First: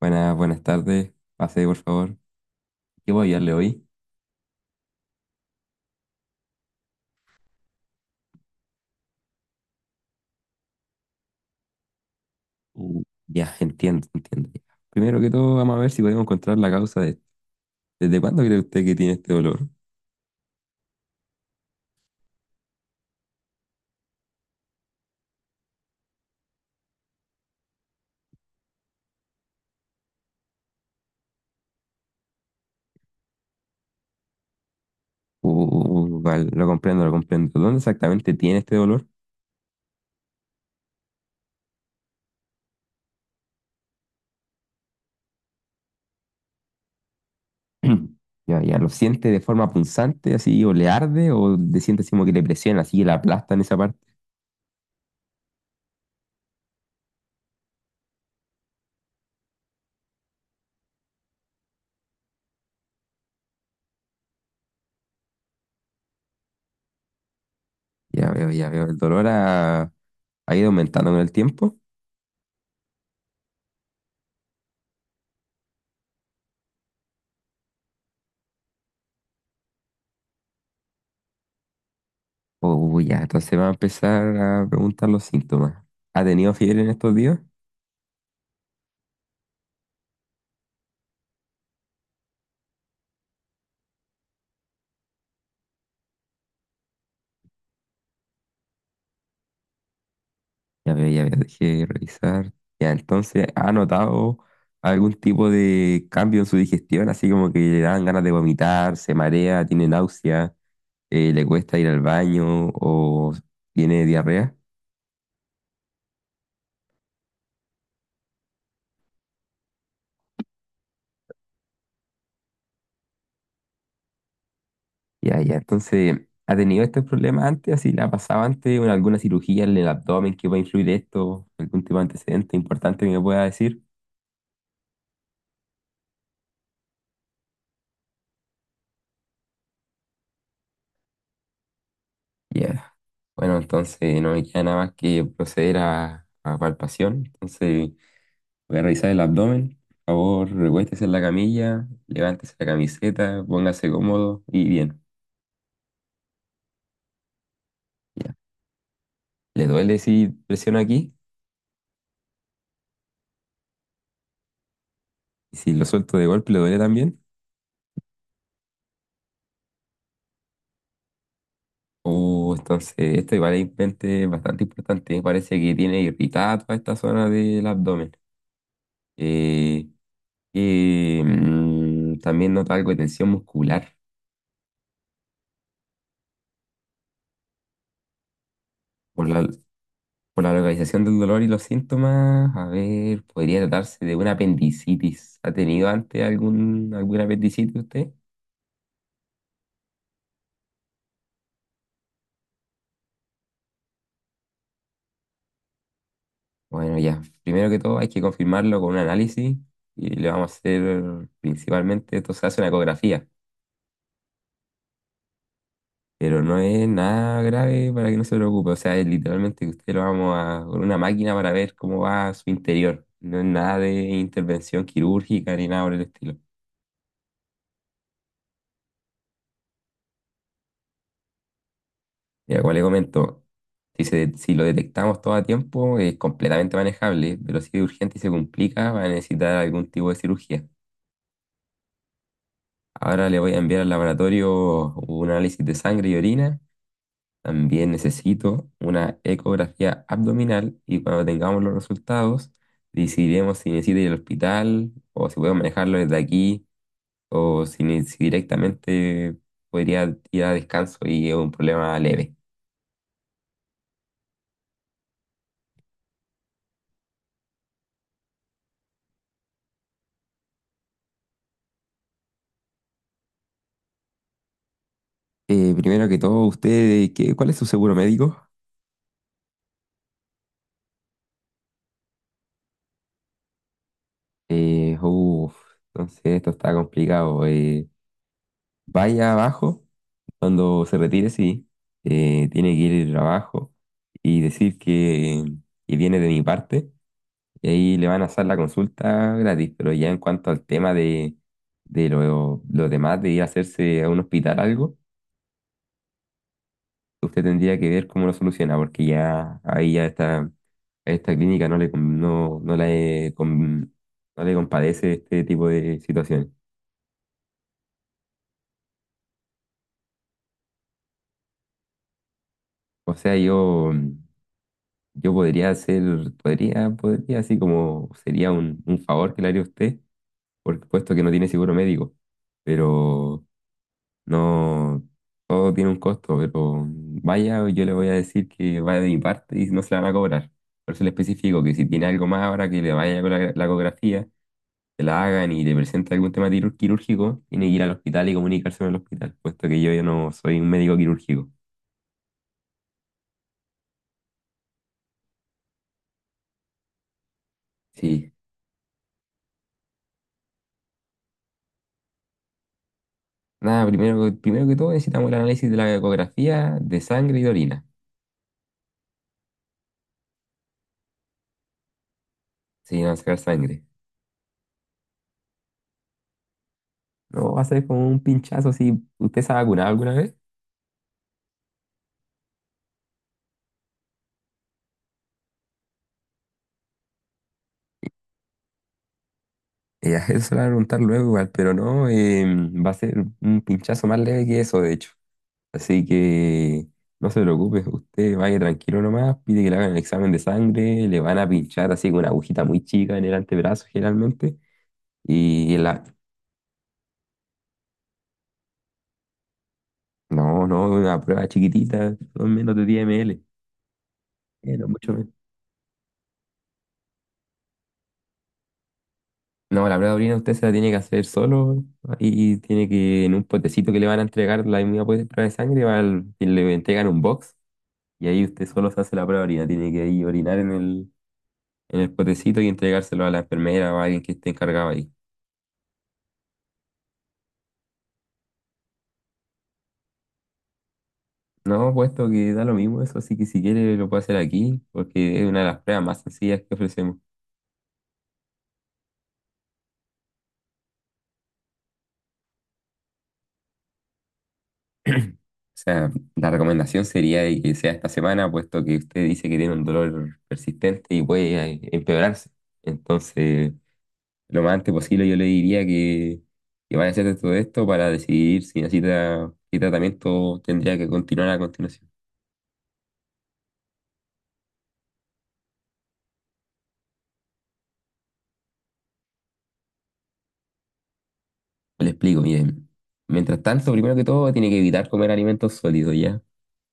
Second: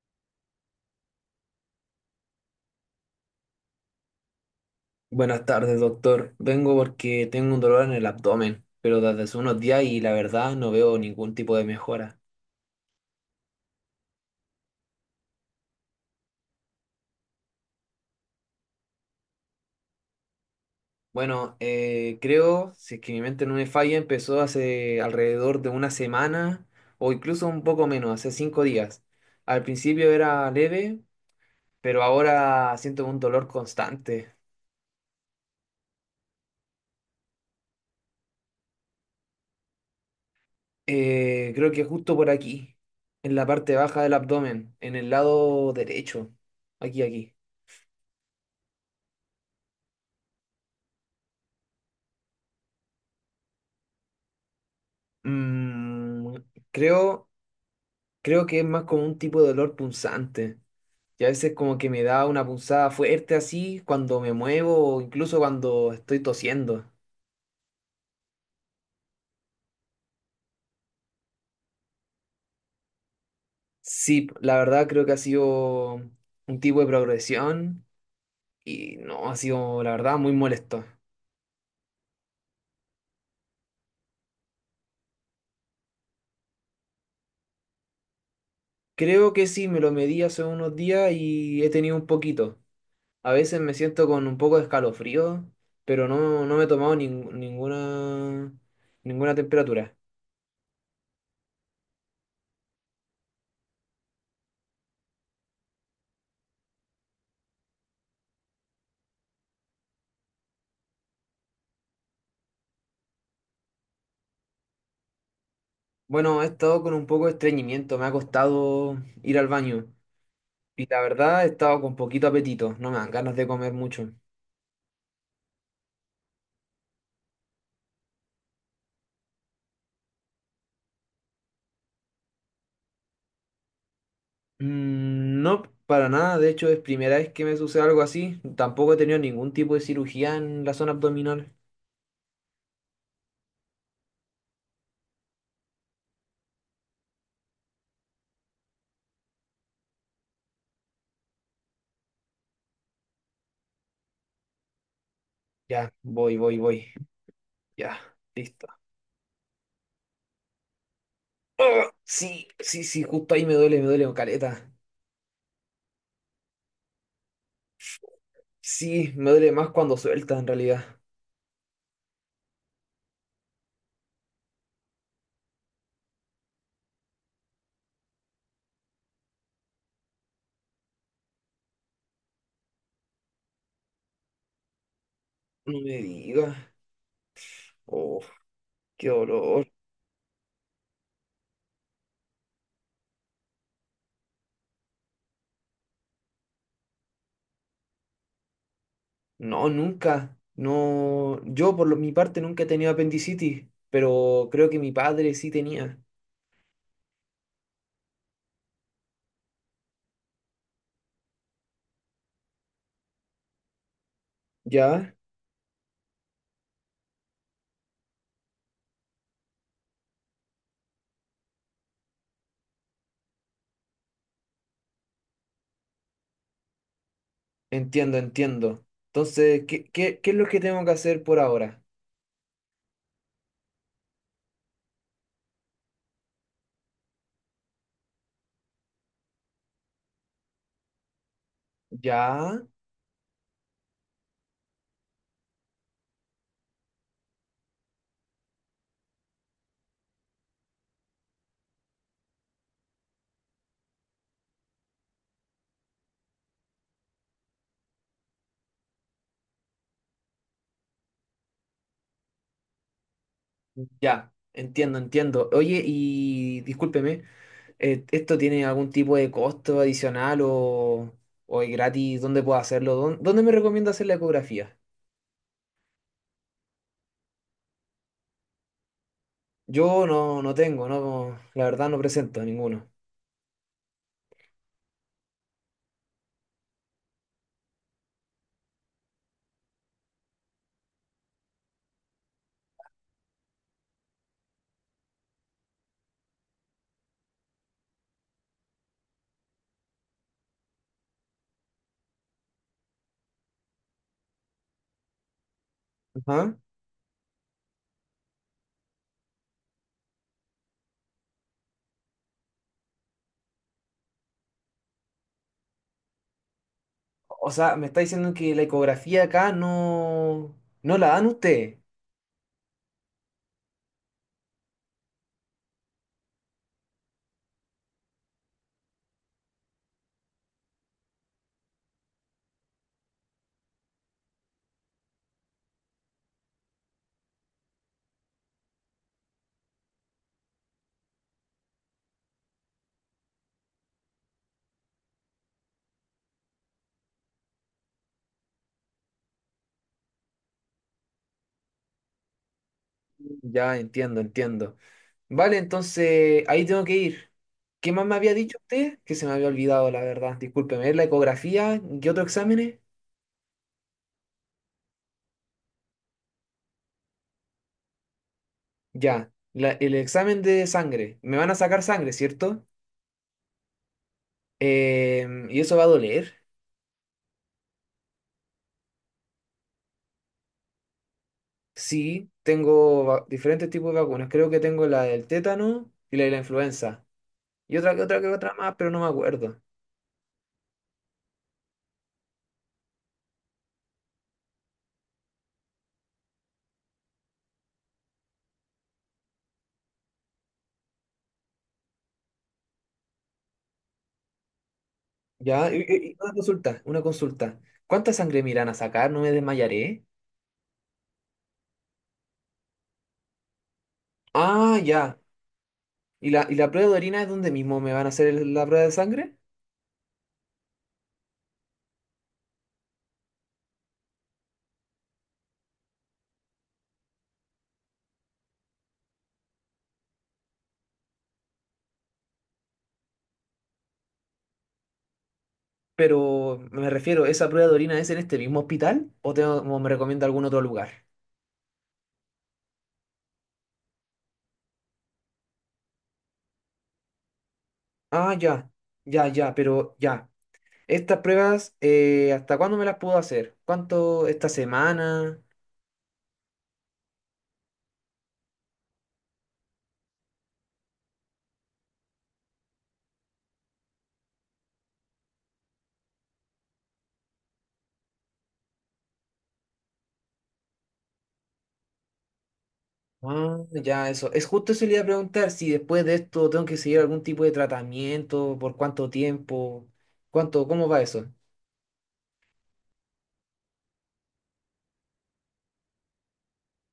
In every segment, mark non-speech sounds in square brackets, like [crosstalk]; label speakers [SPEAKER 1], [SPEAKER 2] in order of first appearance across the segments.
[SPEAKER 1] Buenas, buenas tardes. Pase, por favor. ¿Qué voy a darle hoy?
[SPEAKER 2] Buenas tardes, doctor. Vengo porque tengo un dolor en el abdomen, pero desde hace unos días y la verdad no veo ningún tipo de mejora.
[SPEAKER 1] Ya, entiendo, entiendo. Ya. Primero que todo, vamos a ver si podemos encontrar la causa de esto. ¿Desde cuándo cree usted que tiene este dolor?
[SPEAKER 2] Bueno, creo, si es que mi mente no me falla, empezó hace alrededor de una semana o incluso un poco menos, hace 5 días. Al principio era leve, pero ahora siento un dolor constante.
[SPEAKER 1] Vale, lo comprendo, lo comprendo. ¿Dónde exactamente tiene este dolor?
[SPEAKER 2] Creo que justo por aquí, en la parte baja del abdomen, en el lado derecho. Aquí, aquí.
[SPEAKER 1] [clears throat] Ya, ya, ¿lo siente de forma punzante, así, o le arde, o le siente así como que le presiona, así, que le aplasta en esa parte?
[SPEAKER 2] Mm, creo... Creo que es más como un tipo de dolor punzante. Y a veces como que me da una punzada fuerte así cuando me muevo o incluso cuando estoy tosiendo.
[SPEAKER 1] Ya veo, ya veo. ¿El dolor ha ido aumentando con el tiempo?
[SPEAKER 2] Sí, la verdad creo que ha sido un tipo de progresión y no, ha sido la verdad muy molesto.
[SPEAKER 1] Ya, entonces va a empezar a preguntar los síntomas. ¿Ha tenido fiebre en estos días?
[SPEAKER 2] Creo que sí, me lo medí hace unos días y he tenido un poquito. A veces me siento con un poco de escalofrío, pero no, no me he tomado ninguna, ninguna temperatura.
[SPEAKER 1] Ya veo, dejé revisar. Ya, entonces, ¿ha notado algún tipo de cambio en su digestión? Así como que le dan ganas de vomitar, se marea, tiene náusea, le cuesta ir al baño o tiene diarrea.
[SPEAKER 2] Bueno, he estado con un poco de estreñimiento, me ha costado ir al baño y la verdad he estado con poquito apetito, no me dan ganas de comer mucho.
[SPEAKER 1] Ya, ya, entonces, ¿ha tenido estos problemas antes? ¿Así le ha pasado antes? ¿Alguna cirugía en el abdomen que pueda influir esto? ¿Algún tipo de antecedente importante que me pueda decir?
[SPEAKER 2] Mm, no, para nada, de hecho es primera vez que me sucede algo así, tampoco he tenido ningún tipo de cirugía en la zona abdominal.
[SPEAKER 1] Ya. Bueno, entonces no me queda nada más que proceder a palpación. Entonces. Voy a revisar el abdomen. Por favor, recuéstese en la camilla, levántese la camiseta, póngase cómodo y bien.
[SPEAKER 2] Ya, voy, voy, voy, ya,
[SPEAKER 1] Ya.
[SPEAKER 2] listo.
[SPEAKER 1] ¿Le duele si presiono aquí?
[SPEAKER 2] ¡Ah! Sí, sí, sí, justo ahí me duele caleta.
[SPEAKER 1] ¿Y si lo suelto de golpe le duele también?
[SPEAKER 2] Sí, me duele más cuando suelta en realidad.
[SPEAKER 1] Oh, entonces esto igual es importante- bastante importante. Parece que tiene irritada toda esta zona del abdomen. Eh, También nota algo de tensión muscular
[SPEAKER 2] No me digas, oh, qué
[SPEAKER 1] por la,
[SPEAKER 2] dolor.
[SPEAKER 1] por la localización del dolor y los síntomas, a ver, podría tratarse de una apendicitis. ¿Ha tenido antes algún, alguna apendicitis usted?
[SPEAKER 2] No, nunca. No, mi parte nunca he tenido apendicitis, pero creo que mi padre sí tenía.
[SPEAKER 1] Bueno, ya, primero que todo hay que confirmarlo con un análisis y le vamos a hacer principalmente, esto se hace una ecografía,
[SPEAKER 2] Ya,
[SPEAKER 1] pero no es nada grave para que no se preocupe, o sea, es literalmente que usted lo vamos a con una máquina para ver cómo va su interior, no es nada de intervención quirúrgica ni nada por el estilo.
[SPEAKER 2] entiendo, entiendo. Entonces, ¿qué es lo que tengo que hacer por ahora?
[SPEAKER 1] Ya, como le comento. Si lo detectamos todo a tiempo, es completamente manejable, pero si es urgente y se complica, va a necesitar algún tipo de cirugía.
[SPEAKER 2] Ya,
[SPEAKER 1] Ahora le voy a enviar al laboratorio un análisis de sangre y orina. También necesito una ecografía abdominal y cuando tengamos los resultados, decidiremos si necesita ir al hospital o si podemos manejarlo desde aquí o si directamente podría ir a descanso y es un problema leve.
[SPEAKER 2] ya, entiendo, entiendo. Oye, y discúlpeme, ¿esto tiene algún tipo de costo adicional o es gratis? ¿Dónde puedo hacerlo? ¿Dónde me recomienda hacer la ecografía?
[SPEAKER 1] Primero que todo, usted, ¿cuál es su seguro médico?
[SPEAKER 2] Yo no, no tengo, no, la verdad no presento ninguno.
[SPEAKER 1] Eh, uf, no sé, esto está complicado. Vaya abajo, cuando se retire, sí, tiene que ir abajo y decir que viene de mi parte. Y ahí le van a hacer la consulta gratis. Pero ya en cuanto al tema de lo demás, de ir a hacerse a un hospital algo,
[SPEAKER 2] Ajá.
[SPEAKER 1] usted tendría que ver cómo lo soluciona, porque ya ahí ya está, esta clínica no le compadece este tipo de situaciones.
[SPEAKER 2] O sea, me está diciendo que la ecografía acá no, no la dan usted.
[SPEAKER 1] O sea, yo podría hacer, así como sería un favor que le haría a usted, por puesto que no tiene seguro médico, pero no, todo tiene un costo, pero vaya, yo le voy a decir que vaya de mi parte y no se la van a cobrar. Por eso le especifico que si tiene algo más ahora que le vaya con la ecografía, que la hagan y le presente algún tema quirúrgico, tiene que ir al hospital y comunicarse con el hospital, puesto que yo ya no soy un médico quirúrgico.
[SPEAKER 2] Ya entiendo, entiendo. Vale, entonces ahí tengo que ir. ¿Qué más me
[SPEAKER 1] Sí,
[SPEAKER 2] había dicho usted? Que se me había olvidado, la verdad. Discúlpeme, ¿la ecografía? ¿Qué otro exámenes?
[SPEAKER 1] nada, primero que todo necesitamos el análisis de la ecografía de sangre y de orina.
[SPEAKER 2] Ya, el examen de sangre. Me van a sacar sangre, ¿cierto?
[SPEAKER 1] Sí, vamos a sacar sangre.
[SPEAKER 2] Em, ¿y eso va a doler?
[SPEAKER 1] No, va a ser como un pinchazo si usted se ha vacunado alguna vez.
[SPEAKER 2] Sí, diferentes tipos de vacunas. Creo que tengo la del tétano y la de la influenza. Y otra más, pero no me acuerdo.
[SPEAKER 1] [laughs] Eso se lo van a preguntar luego igual, pero no, va a ser un pinchazo más leve que eso, de hecho. Así que no se preocupe, usted vaya tranquilo nomás, pide que le hagan el examen de sangre, le van a pinchar así con una agujita muy chica en el antebrazo generalmente.
[SPEAKER 2] Ya,
[SPEAKER 1] Y la...
[SPEAKER 2] una consulta, una consulta. ¿Cuánta sangre me irán a sacar? ¿No me desmayaré?
[SPEAKER 1] No, no, una prueba chiquitita, son menos de 10 ml.
[SPEAKER 2] Ah,
[SPEAKER 1] No mucho.
[SPEAKER 2] ya. ¿Y y la prueba de orina es donde mismo me van a hacer la prueba de sangre?
[SPEAKER 1] No, la prueba de orina usted se la tiene que hacer solo y tiene que, en un potecito que le van a entregar la misma prueba de sangre, va y le entregan un box y ahí usted solo se hace la prueba de orina. Tiene que ahí orinar en en el potecito y entregárselo a la enfermera o a alguien que esté encargado ahí.
[SPEAKER 2] Pero me refiero, ¿esa prueba de orina es en este mismo hospital o, tengo, o me recomienda algún otro lugar?
[SPEAKER 1] No, puesto que da lo mismo eso, así que si quiere lo puede hacer aquí porque es una de las pruebas más sencillas que ofrecemos.
[SPEAKER 2] Ah, ya, ya, ya, pero ya. ¿Estas pruebas, hasta cuándo me las puedo hacer? ¿Cuánto? ¿Esta
[SPEAKER 1] [clears throat]
[SPEAKER 2] semana?
[SPEAKER 1] O sea, la recomendación sería de que sea esta semana, puesto que usted dice que tiene un dolor persistente y puede empeorarse. Entonces... lo más antes posible, yo le diría que vaya a hacer todo esto para decidir si necesita, qué tratamiento tendría que continuar a continuación.
[SPEAKER 2] Ah, ya, eso. Es justo eso le iba a preguntar si después de esto tengo que seguir algún tipo de tratamiento, por cuánto tiempo, cuánto, cómo va eso.
[SPEAKER 1] Le explico, miren. Mientras tanto, primero que todo, tiene que evitar comer alimentos sólidos, ¿ya?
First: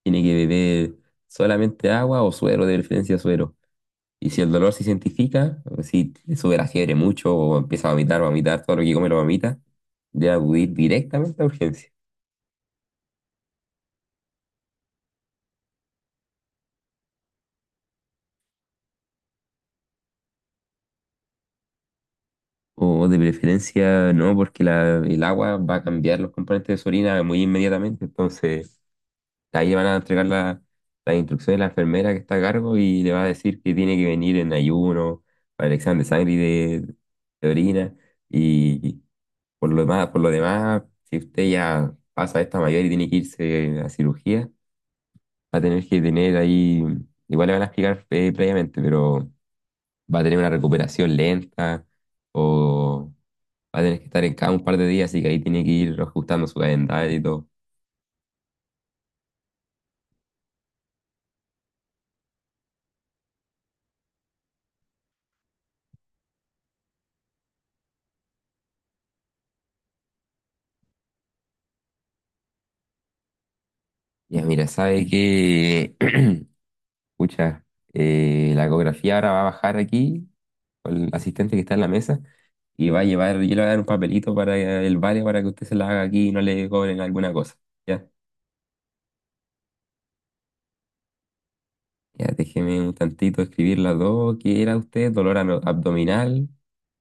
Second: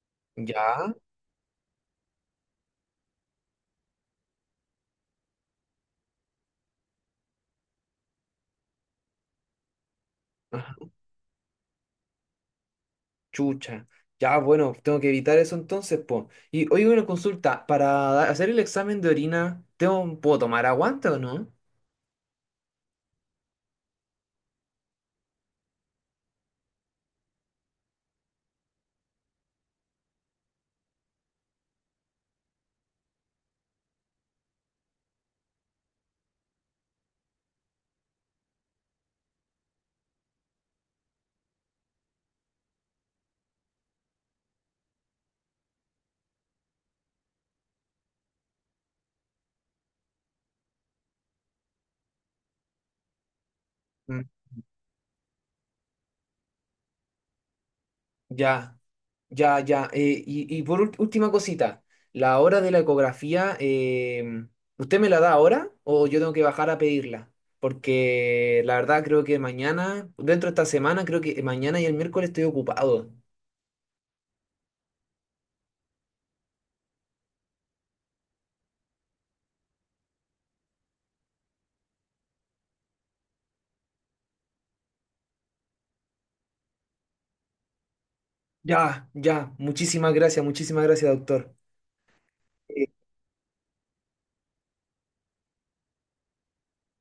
[SPEAKER 1] Tiene que beber
[SPEAKER 2] Ya,
[SPEAKER 1] solamente agua o suero, de preferencia suero. Y si el dolor se identifica, o si le sube la fiebre mucho o empieza a vomitar, todo lo que come lo vomita, debe acudir
[SPEAKER 2] ajá,
[SPEAKER 1] directamente a urgencias.
[SPEAKER 2] chucha. Ya, bueno, tengo que evitar eso entonces, po. Y hoy una consulta, para hacer el examen de orina, ¿tengo, puedo tomar aguante o no?
[SPEAKER 1] O de preferencia no, porque el agua va a cambiar los componentes de su orina muy inmediatamente. Entonces, ahí le van a entregar las instrucciones a la enfermera que está a cargo y le va a decir que tiene que venir en ayuno para el examen de sangre y de orina. Y por lo demás, si usted ya pasa esta mayor y tiene que irse a cirugía, va a tener que tener ahí, igual le van a explicar previamente, pero va a tener una recuperación lenta o va a tener que estar
[SPEAKER 2] Mm,
[SPEAKER 1] en cada un par de días, así que ahí tiene que ir ajustando su calendario y todo.
[SPEAKER 2] ya. Ya, ya. Y, y por última cosita, la hora de la ecografía, em, ¿usted me la da ahora o yo tengo que bajar a pedirla? Porque la verdad creo que mañana, dentro de esta semana, creo que mañana y el miércoles estoy ocupado.
[SPEAKER 1] Ya, mira, sabe que, [clears throat] escucha, la ecografía ahora va a bajar aquí con el asistente que está en la mesa y va a llevar, yo le voy a dar un papelito para el barrio para que usted se la haga aquí y no le cobren alguna cosa. Ya,
[SPEAKER 2] Ya, ya. Muchísimas gracias, doctor.
[SPEAKER 1] ya, déjeme
[SPEAKER 2] Eh,
[SPEAKER 1] un tantito escribir las dos. ¿Qué era usted? Abdominal,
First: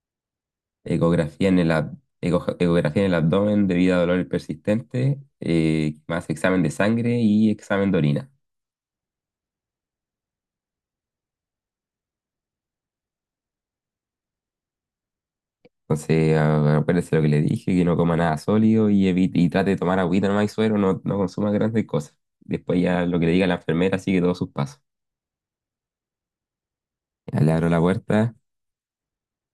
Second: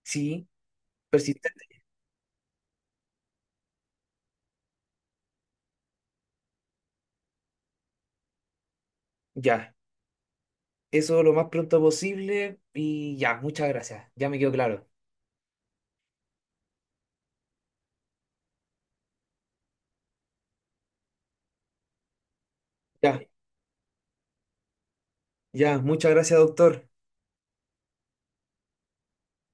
[SPEAKER 2] sí,
[SPEAKER 1] ecografía en
[SPEAKER 2] persistente.
[SPEAKER 1] ecografía en el abdomen debido a dolor persistente, más examen de sangre y examen de orina.
[SPEAKER 2] Ya. Eso lo más pronto posible y ya, muchas gracias. Ya me quedó claro.
[SPEAKER 1] Entonces, acuérdese lo que le dije, que no coma nada sólido y evite, y trate de tomar agüita nomás y suero, no, no consuma grandes cosas. Después ya lo
[SPEAKER 2] Ya,
[SPEAKER 1] que le diga la enfermera sigue todos sus pasos.
[SPEAKER 2] ya. Muchas gracias, doctor.
[SPEAKER 1] Ya le abro la puerta,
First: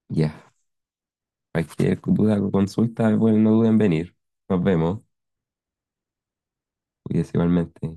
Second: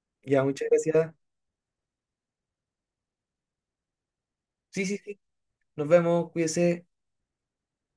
[SPEAKER 1] ya.
[SPEAKER 2] Ya, muchas gracias.
[SPEAKER 1] Cualquier duda o consulta, bueno, no duden en venir. Nos
[SPEAKER 2] Sí, sí,
[SPEAKER 1] vemos.
[SPEAKER 2] sí. Nos vemos, cuídese.
[SPEAKER 1] Cuídese igualmente.